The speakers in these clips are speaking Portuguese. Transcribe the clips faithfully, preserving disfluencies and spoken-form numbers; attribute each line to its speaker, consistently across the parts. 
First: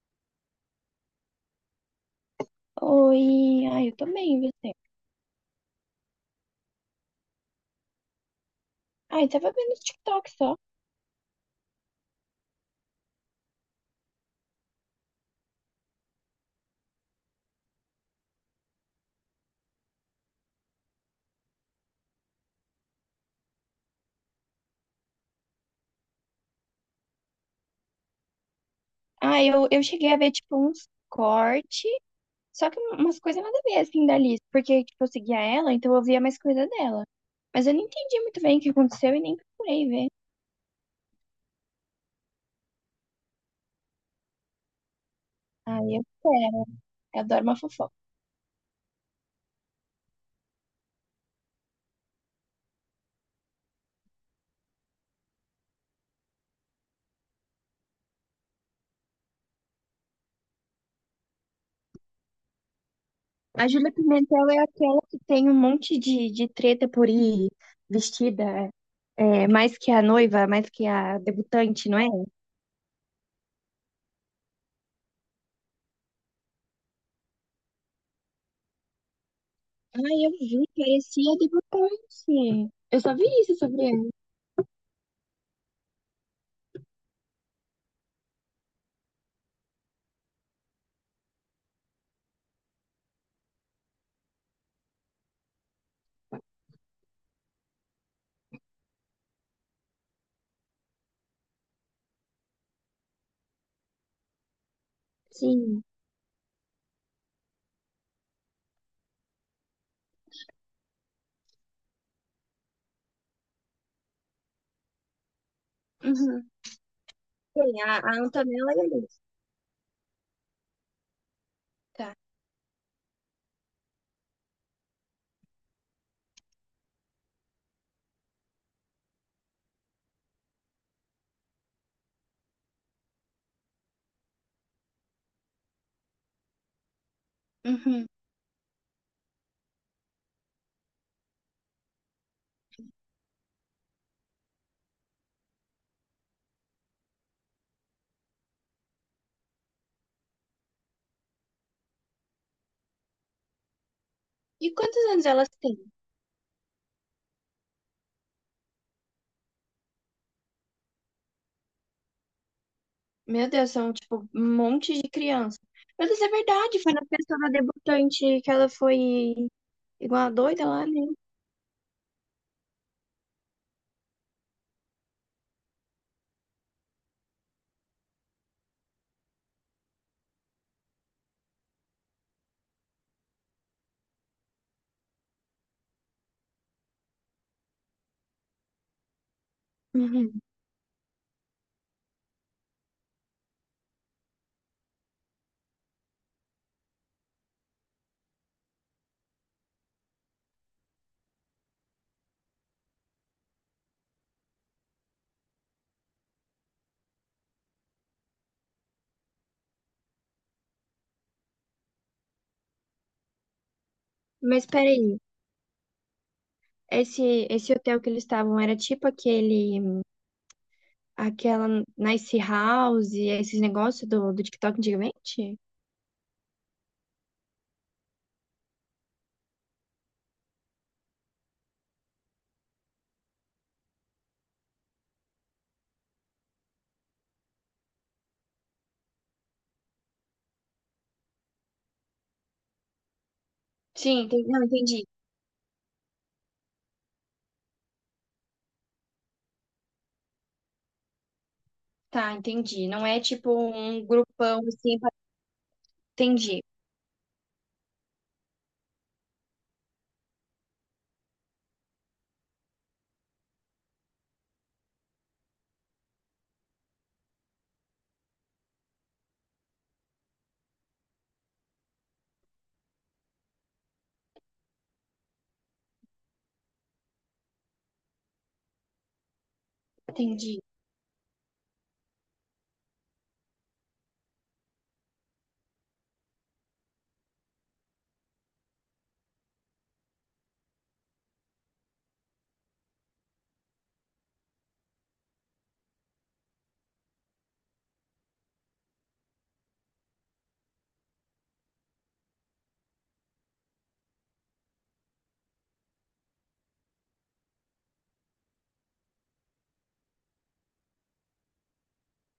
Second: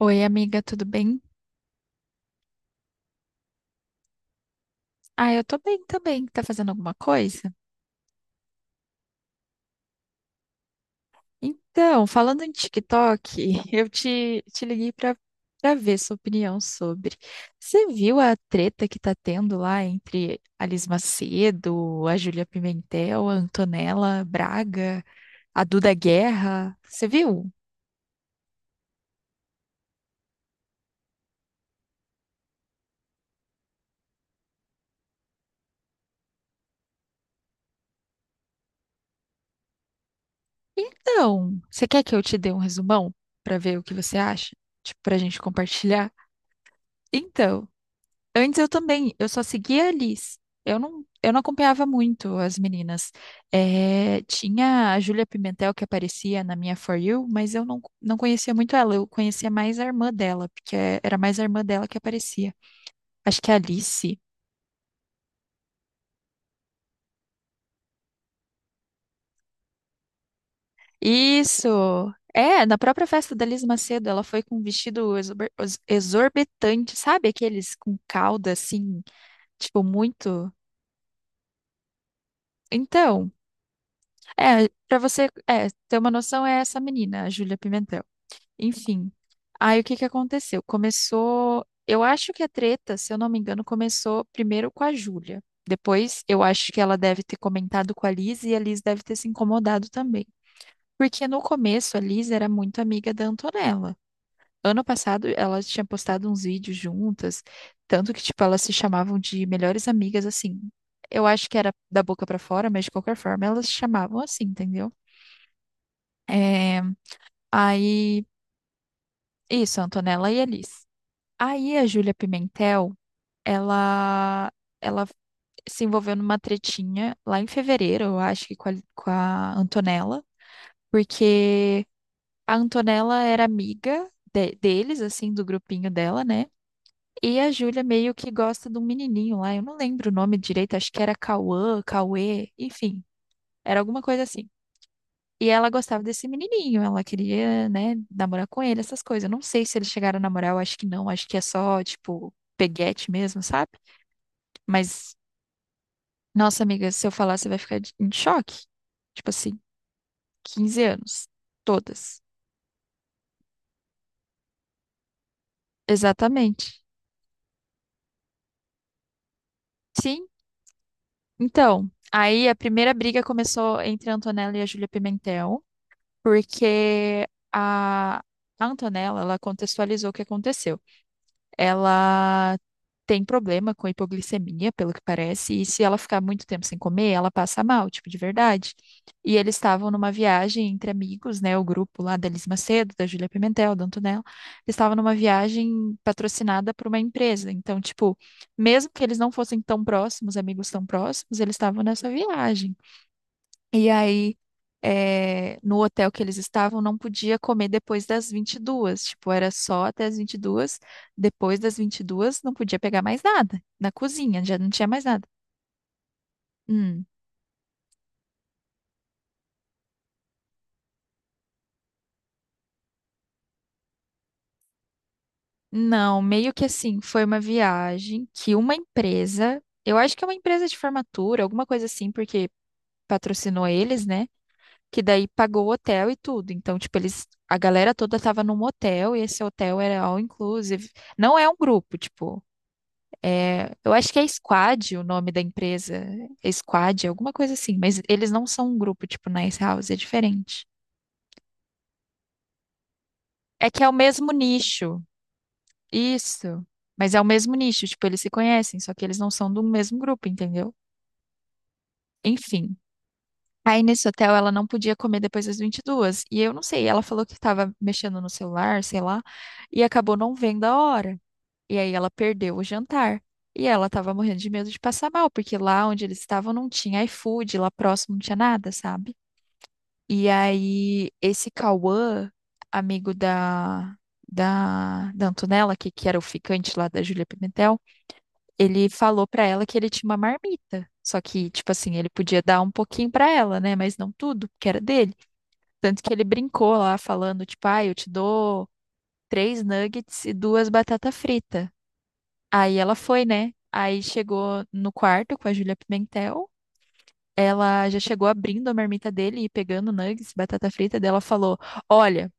Speaker 1: Oi, amiga, tudo bem?
Speaker 2: Oi, ai, eu também, você.
Speaker 1: Ah, eu tô bem também. Tá fazendo alguma coisa?
Speaker 2: Ai, tava vendo os TikTok só.
Speaker 1: Então, falando em TikTok, eu te, te liguei pra, pra ver sua opinião sobre. Você viu a treta que tá tendo lá entre a Liz Macedo, a Júlia Pimentel, a Antonella Braga, a Duda Guerra? Você viu?
Speaker 2: Ah, eu, eu cheguei a ver, tipo, uns cortes, só que um- umas coisas nada a ver, assim, da Liz, porque, tipo, eu seguia ela, então eu via mais coisa dela. Mas eu não entendi muito bem o que aconteceu e nem procurei ver.
Speaker 1: Então, você quer que eu te dê um resumão pra ver o que você acha? Tipo, pra gente
Speaker 2: Ai, eu
Speaker 1: compartilhar?
Speaker 2: quero, eu adoro uma
Speaker 1: Então.
Speaker 2: fofoca.
Speaker 1: Antes eu também, eu só seguia a Liz. Eu não, eu não acompanhava muito as meninas. Eh, tinha a Júlia Pimentel que aparecia na minha For You, mas eu não, não conhecia muito ela. Eu conhecia mais a irmã dela, porque é- era mais a irmã dela que aparecia. Acho que é a
Speaker 2: A Júlia
Speaker 1: Alice.
Speaker 2: Pimentel é aquela que tem um monte de, de treta por ir vestida, é, mais que a noiva, mais que a debutante, não é?
Speaker 1: Isso! É, na própria festa da Liz Macedo, ela foi com um vestido exorbi- ex- exorbitante, sabe? Aqueles com cauda, assim, tipo,
Speaker 2: Ai, eu
Speaker 1: muito.
Speaker 2: vi, parecia debutante. Eu só vi
Speaker 1: Então,
Speaker 2: isso sobre ela.
Speaker 1: é, pra você, é, ter uma noção, é essa menina, a Júlia Pimentel. Enfim. Aí o que que aconteceu? Começou. Eu acho que a treta, se eu não me engano, começou primeiro com a Júlia. Depois, eu acho que ela deve ter comentado com a Liz e a Liz deve ter se incomodado também. Porque no começo a Liz era muito amiga da Antonella. Ano passado ela
Speaker 2: Sim.
Speaker 1: tinha postado uns vídeos juntas, tanto que tipo elas se chamavam de melhores amigas assim. Eu acho que era da boca pra fora, mas de qualquer forma elas se chamavam assim, entendeu?
Speaker 2: Uhum.
Speaker 1: É...
Speaker 2: Sim, a, a
Speaker 1: Aí,
Speaker 2: Antonella e a Liz.
Speaker 1: isso, a Antonella e a Liz. Aí a Júlia
Speaker 2: Tá.
Speaker 1: Pimentel, ela, ela se envolveu numa tretinha lá em fevereiro, eu acho que com a, com a Antonella, porque a Antonella era amiga de- deles, assim, do grupinho dela, né? E a Júlia
Speaker 2: Uhum.
Speaker 1: meio que gosta de um menininho lá, eu não lembro o nome direito, acho que era Cauã, Cauê, enfim, era alguma coisa assim. E ela gostava desse menininho, ela queria, né, namorar com ele, essas coisas. Eu não sei se eles chegaram a namorar, eu acho que não, acho que é só, tipo, peguete mesmo, sabe?
Speaker 2: E quantos
Speaker 1: Mas,
Speaker 2: anos elas têm?
Speaker 1: nossa amiga, se eu falar, você vai ficar de- em choque. Tipo assim, quinze anos. Todas.
Speaker 2: Meu Deus, são tipo um monte de criança. Meu Deus, é
Speaker 1: Exatamente.
Speaker 2: verdade, foi na festa da debutante que ela foi igual
Speaker 1: Sim.
Speaker 2: a doida lá, né?
Speaker 1: Então, aí a primeira briga começou entre a Antonella e a Júlia Pimentel, porque a a Antonella, ela contextualizou o que aconteceu. Ela tem problema com hipoglicemia, pelo que parece, e se ela ficar muito tempo sem comer, ela passa mal, tipo, de verdade. E eles estavam numa
Speaker 2: Uhum.
Speaker 1: viagem entre amigos, né? O grupo lá da Elis Macedo, da Júlia Pimentel, da Antonella. Eles estavam numa viagem patrocinada por uma empresa. Então, tipo, mesmo que eles não fossem tão próximos, amigos tão próximos, eles estavam nessa viagem. E aí, eh, no hotel que eles estavam, não podia comer depois das vinte e duas. Tipo, era só até as vinte e duas. Depois das vinte e duas não podia pegar mais nada. Na cozinha, já
Speaker 2: Mas
Speaker 1: não tinha mais
Speaker 2: peraí,
Speaker 1: nada. Hum.
Speaker 2: esse, esse hotel que eles estavam era tipo aquele, aquela Nice House, esses negócios do, do TikTok antigamente?
Speaker 1: Não, meio que assim, foi uma viagem que uma empresa, eu acho que é uma empresa de formatura, alguma coisa assim, porque patrocinou eles, né? Que daí pagou o hotel e tudo. Então, tipo, eles, a galera toda tava num hotel e esse hotel era all inclusive. Não é um grupo, tipo. É, eu acho que
Speaker 2: Sim,
Speaker 1: é
Speaker 2: entendi. Não,
Speaker 1: Squad o
Speaker 2: entendi.
Speaker 1: nome da empresa. É Squad, alguma coisa assim. Mas eles não são um grupo tipo Nice House, é diferente.
Speaker 2: Tá, entendi. Não é tipo
Speaker 1: É que é o
Speaker 2: um
Speaker 1: mesmo
Speaker 2: grupão assim,
Speaker 1: nicho.
Speaker 2: pra- entendi,
Speaker 1: Isso. Mas é o mesmo nicho. Tipo, eles se conhecem, só que eles não são do mesmo grupo, entendeu? Enfim. Aí nesse hotel ela não podia comer depois das vinte e duas. E eu não sei, ela falou que estava mexendo no celular, sei lá, e acabou não vendo a hora. E aí ela perdeu o jantar. E ela tava morrendo de medo de passar mal, porque lá onde eles estavam não tinha iFood, lá próximo não tinha nada, sabe? E
Speaker 2: entendi.
Speaker 1: aí esse Cauã, amigo da, da, da Antonella, que, que era o ficante lá da Júlia Pimentel, ele falou pra ela que ele tinha uma marmita. Só que, tipo assim, ele podia dar um pouquinho pra ela, né? Mas não tudo, porque era dele. Tanto que ele brincou lá, falando, tipo, ah, eu te dou três nuggets e duas batata frita. Aí ela foi, né? Aí chegou no quarto com a Júlia Pimentel. Ela já chegou abrindo a marmita dele e pegando nuggets, batata frita dela falou: "Olha,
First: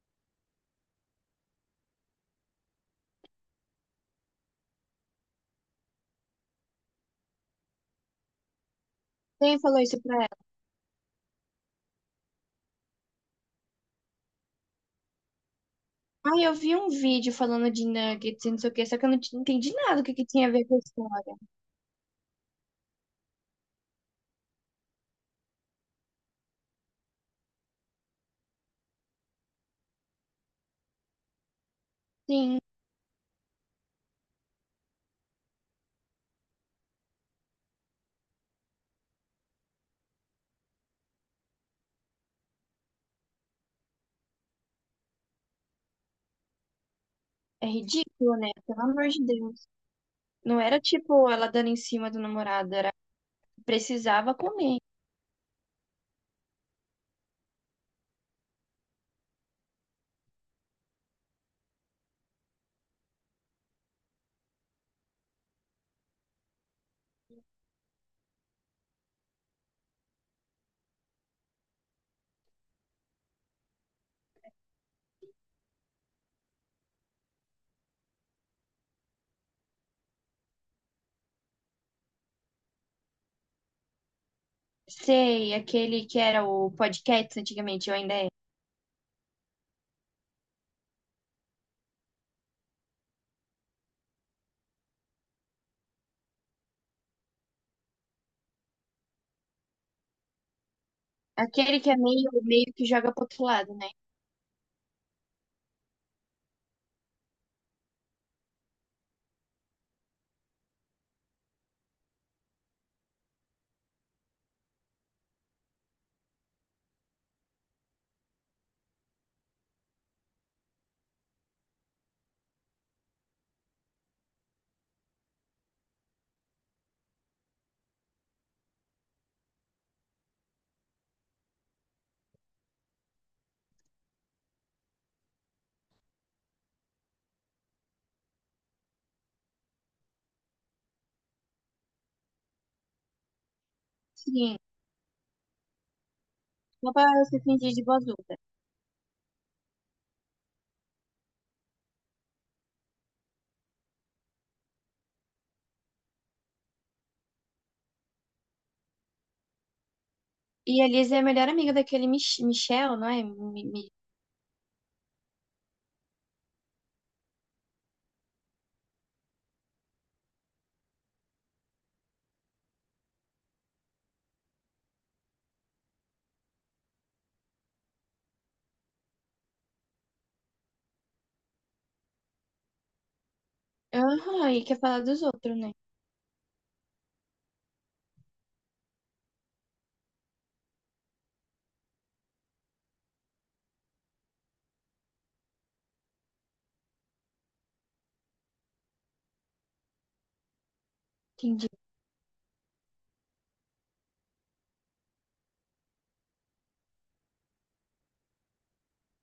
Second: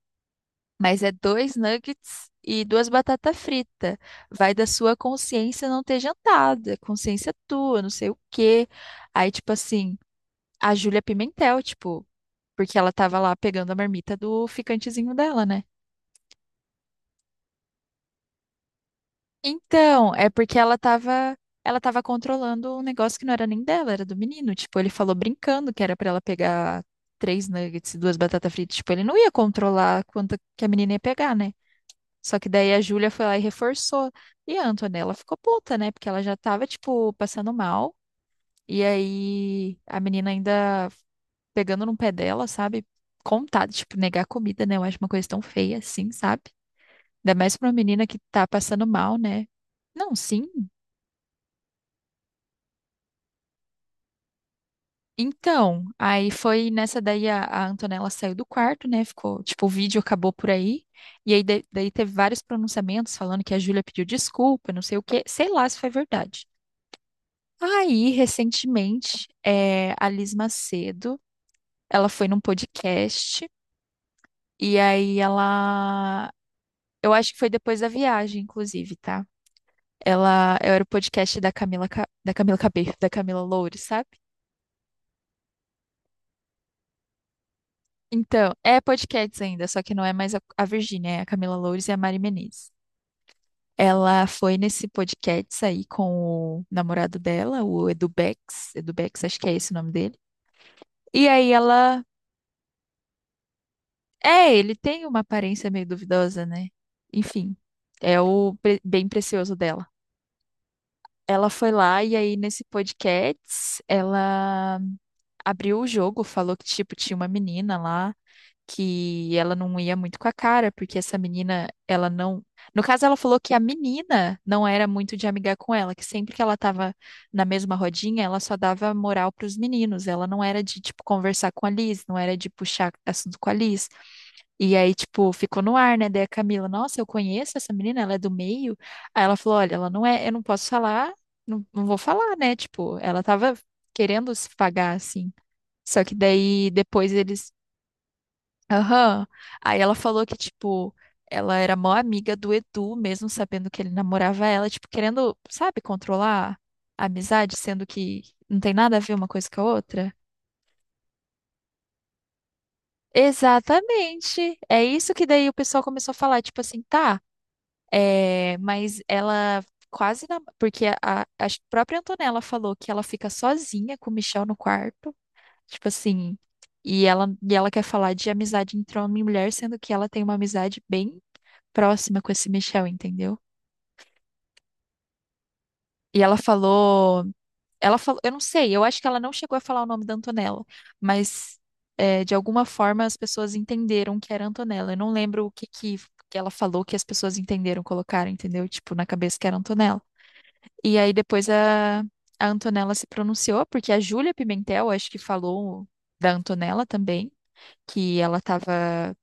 Speaker 1: mas é dois nuggets e duas batatas fritas. Vai da sua consciência não ter jantado, é consciência tua, não sei o quê". Aí tipo
Speaker 2: Quem falou
Speaker 1: assim,
Speaker 2: isso pra ela?
Speaker 1: a Júlia Pimentel, tipo, porque ela tava lá pegando a marmita do ficantezinho dela, né?
Speaker 2: Ai, eu vi um vídeo falando de nuggets e não sei o que, só que eu não t- entendi nada do
Speaker 1: Então,
Speaker 2: que, que
Speaker 1: é
Speaker 2: tinha a
Speaker 1: porque
Speaker 2: ver com
Speaker 1: ela
Speaker 2: a história.
Speaker 1: tava, ela tava controlando um negócio que não era nem dela, era do menino. Tipo, ele falou brincando que era pra ela pegar três nuggets e duas batatas fritas. Tipo, ele não ia controlar quanto que a menina ia pegar, né? Só que
Speaker 2: Sim,
Speaker 1: daí a Júlia foi lá e reforçou. E a Antonella ficou puta, né? Porque ela já tava, tipo, passando mal. E aí a menina ainda pegando no pé dela, sabe? Contada, tipo, negar comida, né? Eu acho uma coisa tão feia assim, sabe? Ainda mais pra
Speaker 2: é
Speaker 1: uma menina que
Speaker 2: ridículo,
Speaker 1: tá
Speaker 2: né? Pelo
Speaker 1: passando
Speaker 2: amor
Speaker 1: mal,
Speaker 2: de
Speaker 1: né?
Speaker 2: Deus.
Speaker 1: Não, sim.
Speaker 2: Não era tipo ela dando em cima do namorado, era precisava comer.
Speaker 1: Então, aí foi nessa daí a, a Antonella saiu do quarto, né? Ficou, tipo, o vídeo acabou por aí. E aí de- daí teve vários pronunciamentos falando que a Júlia pediu desculpa, não sei o quê, sei lá se foi verdade. Aí, recentemente, é, a Liz Macedo, ela foi num podcast e aí ela, eu acho que foi depois da viagem, inclusive, tá? Ela era o podcast da Camila, Ca- da Camila Cabello, da Camila Loures, sabe?
Speaker 2: Sei, aquele que era o podcast antigamente, ou ainda é.
Speaker 1: Então, é podcast ainda, só que não é mais a, a Virgínia, é a Camila Loures e a Mari Menezes. Ela foi nesse podcast aí com o namorado dela, o Edu Bex, Edu Bex, acho que é esse o nome dele. E aí
Speaker 2: Aquele que é
Speaker 1: ela,
Speaker 2: meio, meio que joga pro outro lado, né?
Speaker 1: é, ele tem uma aparência meio duvidosa, né? Enfim, é o pre- bem precioso dela. Ela foi lá e aí nesse podcast ela abriu o jogo, falou que tipo tinha uma menina lá que ela não ia muito com a cara, porque essa menina, ela não. No caso, ela falou que a menina não era muito de amigar com ela, que sempre que ela tava na mesma rodinha, ela só dava moral pros meninos. Ela não era de, tipo, conversar com a Liz, não era de puxar assunto com a Liz. E aí, tipo, ficou no ar, né? Daí a Camila, nossa, eu conheço essa menina, ela é do meio. Aí ela falou: olha, ela não é, eu não posso falar, não, não vou falar, né? Tipo, ela tava querendo se
Speaker 2: Sim,
Speaker 1: pagar assim. Só que daí
Speaker 2: só pra
Speaker 1: depois
Speaker 2: se
Speaker 1: eles.
Speaker 2: fingir de boazuda.
Speaker 1: Aham. Aí ela falou que, tipo, ela era mó amiga do Edu, mesmo sabendo que ele namorava ela, tipo, querendo, sabe, controlar a amizade, sendo que não tem nada a ver uma coisa com a outra.
Speaker 2: E a Liz é a melhor amiga daquele Mich Michel, não é? Mi- Mi-
Speaker 1: Exatamente. É isso que daí o pessoal começou a falar, tipo assim, tá, é, mas ela quase na... porque a, a a própria Antonella falou que ela fica sozinha com o Michel no quarto, tipo assim, e ela, e ela quer falar de amizade entre homem e mulher, sendo que ela tem uma amizade bem próxima com esse Michel, entendeu?
Speaker 2: Aham, e quer falar dos outros, né?
Speaker 1: E ela falou, ela falou, eu não sei, eu acho que ela não chegou a falar o nome da Antonella, mas é, de alguma forma as pessoas entenderam que era Antonella. Eu não lembro o que que, que ela falou que as pessoas entenderam, colocaram, entendeu? Tipo, na cabeça que era Antonella. E aí depois
Speaker 2: Entendi.
Speaker 1: a, a, Antonella se pronunciou, porque a Júlia Pimentel, acho que falou da Antonella também, que ela tava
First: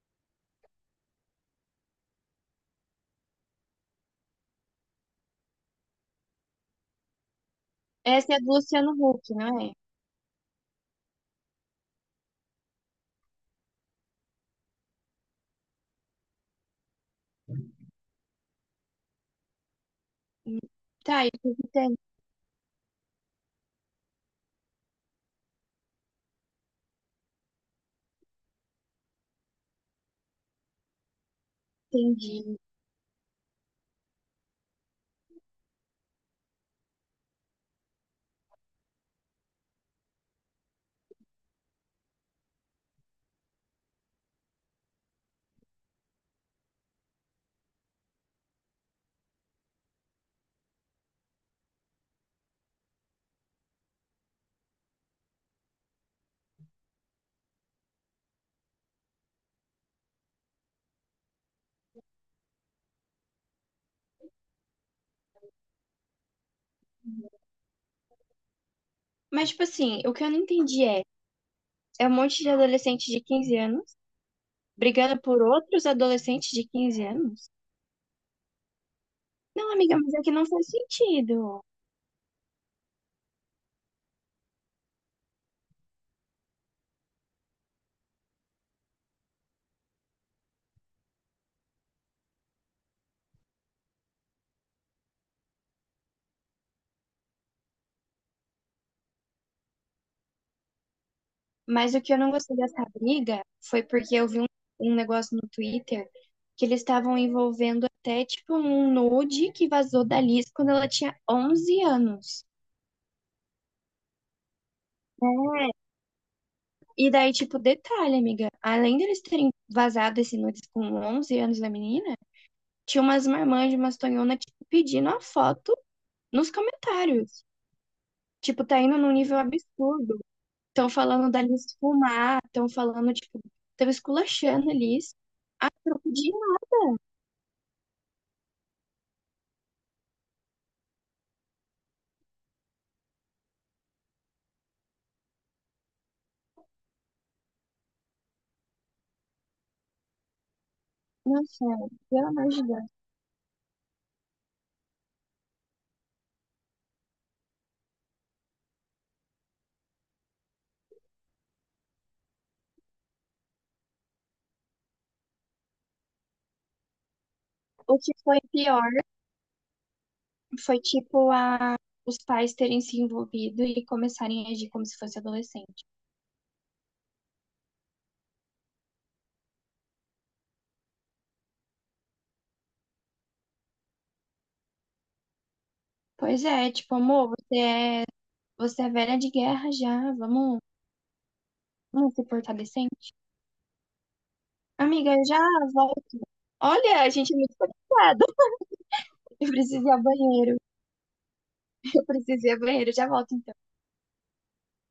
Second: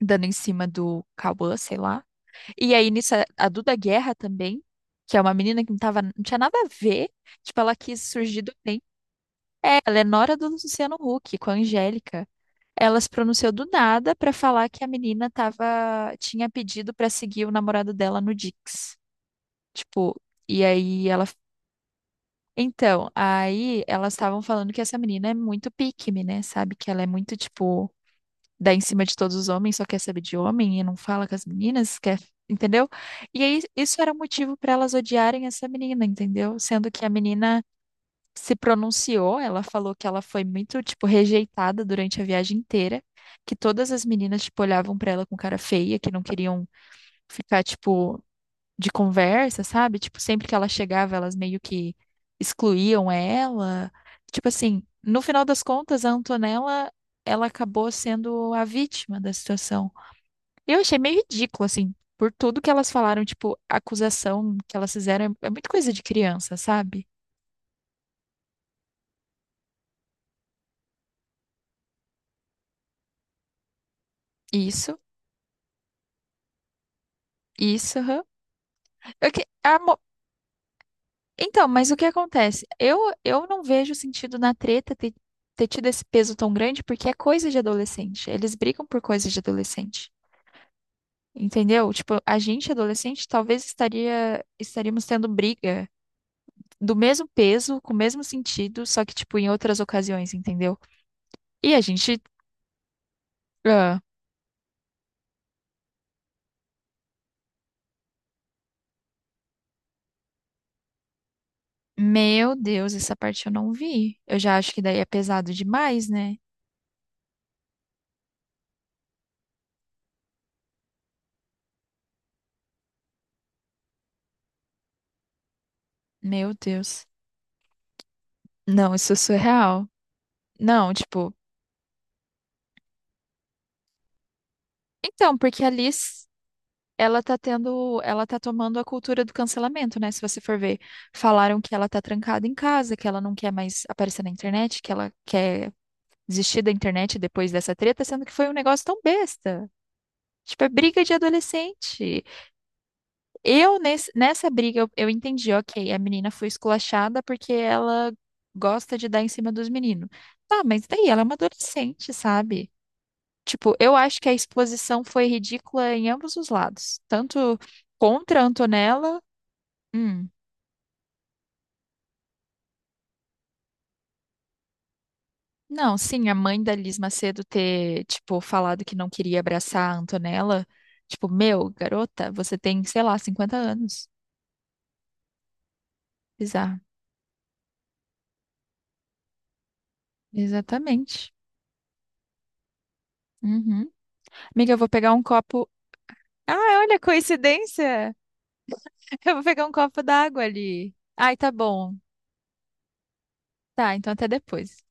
Speaker 1: dando em cima do Cauã, sei lá. E aí, nisso, a a Duda Guerra também, que é uma menina que não tava, não tinha nada a ver. Tipo, ela quis
Speaker 2: Essa é a
Speaker 1: surgir do
Speaker 2: do
Speaker 1: bem.
Speaker 2: Luciano Huck, não é?
Speaker 1: É, ela é nora do Luciano Huck, com a Angélica. Ela se pronunciou do nada pra falar que a menina tava, tinha pedido pra seguir o namorado dela no Dix. Tipo,
Speaker 2: Hum.
Speaker 1: e aí
Speaker 2: Tá,
Speaker 1: ela.
Speaker 2: eu até
Speaker 1: Então, aí elas estavam falando que essa menina é muito pique-me, né? Sabe? Que ela é muito, tipo, dá em cima de todos os homens, só quer saber de homem e não fala com as meninas, quer,
Speaker 2: entendi.
Speaker 1: entendeu? E aí isso era motivo para elas odiarem essa menina, entendeu? Sendo que a menina se pronunciou, ela falou que ela foi muito, tipo, rejeitada durante a viagem inteira, que todas as meninas, tipo, olhavam para ela com cara feia, que não queriam ficar, tipo, de conversa, sabe? Tipo, sempre que ela chegava, elas meio que excluíam ela. Tipo assim, no final das contas, a Antonella, ela acabou sendo a vítima da situação. Eu achei meio ridículo, assim, por tudo que elas falaram, tipo, a acusação que elas fizeram é é muito coisa de criança, sabe?
Speaker 2: Mas, tipo assim, o que eu não entendi é, é um monte de adolescente de quinze anos
Speaker 1: Isso,
Speaker 2: brigando por outros adolescentes de quinze anos?
Speaker 1: isso, aham. Eu que-
Speaker 2: Não,
Speaker 1: a
Speaker 2: amiga,
Speaker 1: mo-
Speaker 2: mas é que não faz sentido.
Speaker 1: Então, mas o que acontece? Eu, eu não vejo sentido na treta ter ter tido esse peso tão grande porque é coisa de adolescente. Eles brigam por coisa de adolescente. Entendeu? Tipo, a gente adolescente talvez estaria estaríamos tendo briga do mesmo peso, com o mesmo sentido, só que tipo em outras ocasiões, entendeu? E a
Speaker 2: Mas o que
Speaker 1: gente,
Speaker 2: eu não gostei dessa briga foi
Speaker 1: ah,
Speaker 2: porque eu vi um, um negócio no Twitter que eles estavam envolvendo até, tipo, um nude que vazou da Liz quando ela tinha onze anos.
Speaker 1: meu Deus, essa parte eu não vi. Eu já acho que daí é
Speaker 2: Né?
Speaker 1: pesado demais, né?
Speaker 2: E daí, tipo, detalhe, amiga, além deles terem vazado esse nudes com onze anos da menina, tinha umas marmãs de umas tonhona, tipo, pedindo a foto nos
Speaker 1: Meu Deus.
Speaker 2: comentários. Tipo, tá
Speaker 1: Não,
Speaker 2: indo num
Speaker 1: isso é
Speaker 2: nível
Speaker 1: surreal.
Speaker 2: absurdo. Estão
Speaker 1: Não,
Speaker 2: falando
Speaker 1: tipo,
Speaker 2: da Liz fumar, estão falando, tipo, estão esculachando a Liz.
Speaker 1: então, porque a
Speaker 2: Eu
Speaker 1: Liz,
Speaker 2: pedi uma-
Speaker 1: ela tá tendo, ela tá tomando a cultura do cancelamento, né? Se você for ver, falaram que ela tá trancada em casa, que ela não quer mais aparecer na internet, que ela quer desistir da internet depois dessa treta, sendo que foi um negócio tão besta. Tipo, é briga de
Speaker 2: Nossa,
Speaker 1: adolescente.
Speaker 2: pelo amor de Deus.
Speaker 1: Eu, nesse, nessa briga, eu, eu entendi, ok, a menina foi esculachada porque ela gosta de dar em cima dos meninos. Tá, mas daí ela é uma adolescente, sabe? Tipo, eu acho que a exposição foi ridícula em ambos os lados. Tanto
Speaker 2: O que foi
Speaker 1: contra a
Speaker 2: pior
Speaker 1: Antonella. hum,
Speaker 2: foi, tipo, a... os pais terem se envolvido e começarem a agir como se fosse adolescente.
Speaker 1: Não, sim, a mãe da Liz Macedo ter, tipo, falado que não queria abraçar a Antonella. Tipo, meu, garota, você tem, sei lá, cinquenta anos.
Speaker 2: Pois é,
Speaker 1: Bizarro.
Speaker 2: tipo, amor, você é, você é velha de guerra já, vamos
Speaker 1: Exatamente.
Speaker 2: Não, Uma supercadecente?
Speaker 1: Uhum. Amiga, eu vou
Speaker 2: Amiga,
Speaker 1: pegar um
Speaker 2: eu já
Speaker 1: copo.
Speaker 2: volto.
Speaker 1: Ah, olha,
Speaker 2: Olha, a gente é muito
Speaker 1: coincidência!
Speaker 2: conectada.
Speaker 1: Eu vou
Speaker 2: Eu
Speaker 1: pegar um
Speaker 2: preciso ir
Speaker 1: copo
Speaker 2: ao
Speaker 1: d'água
Speaker 2: banheiro.
Speaker 1: ali. Ai, tá bom.
Speaker 2: Eu preciso ir ao banheiro. Já volto.
Speaker 1: Tá, então até depois.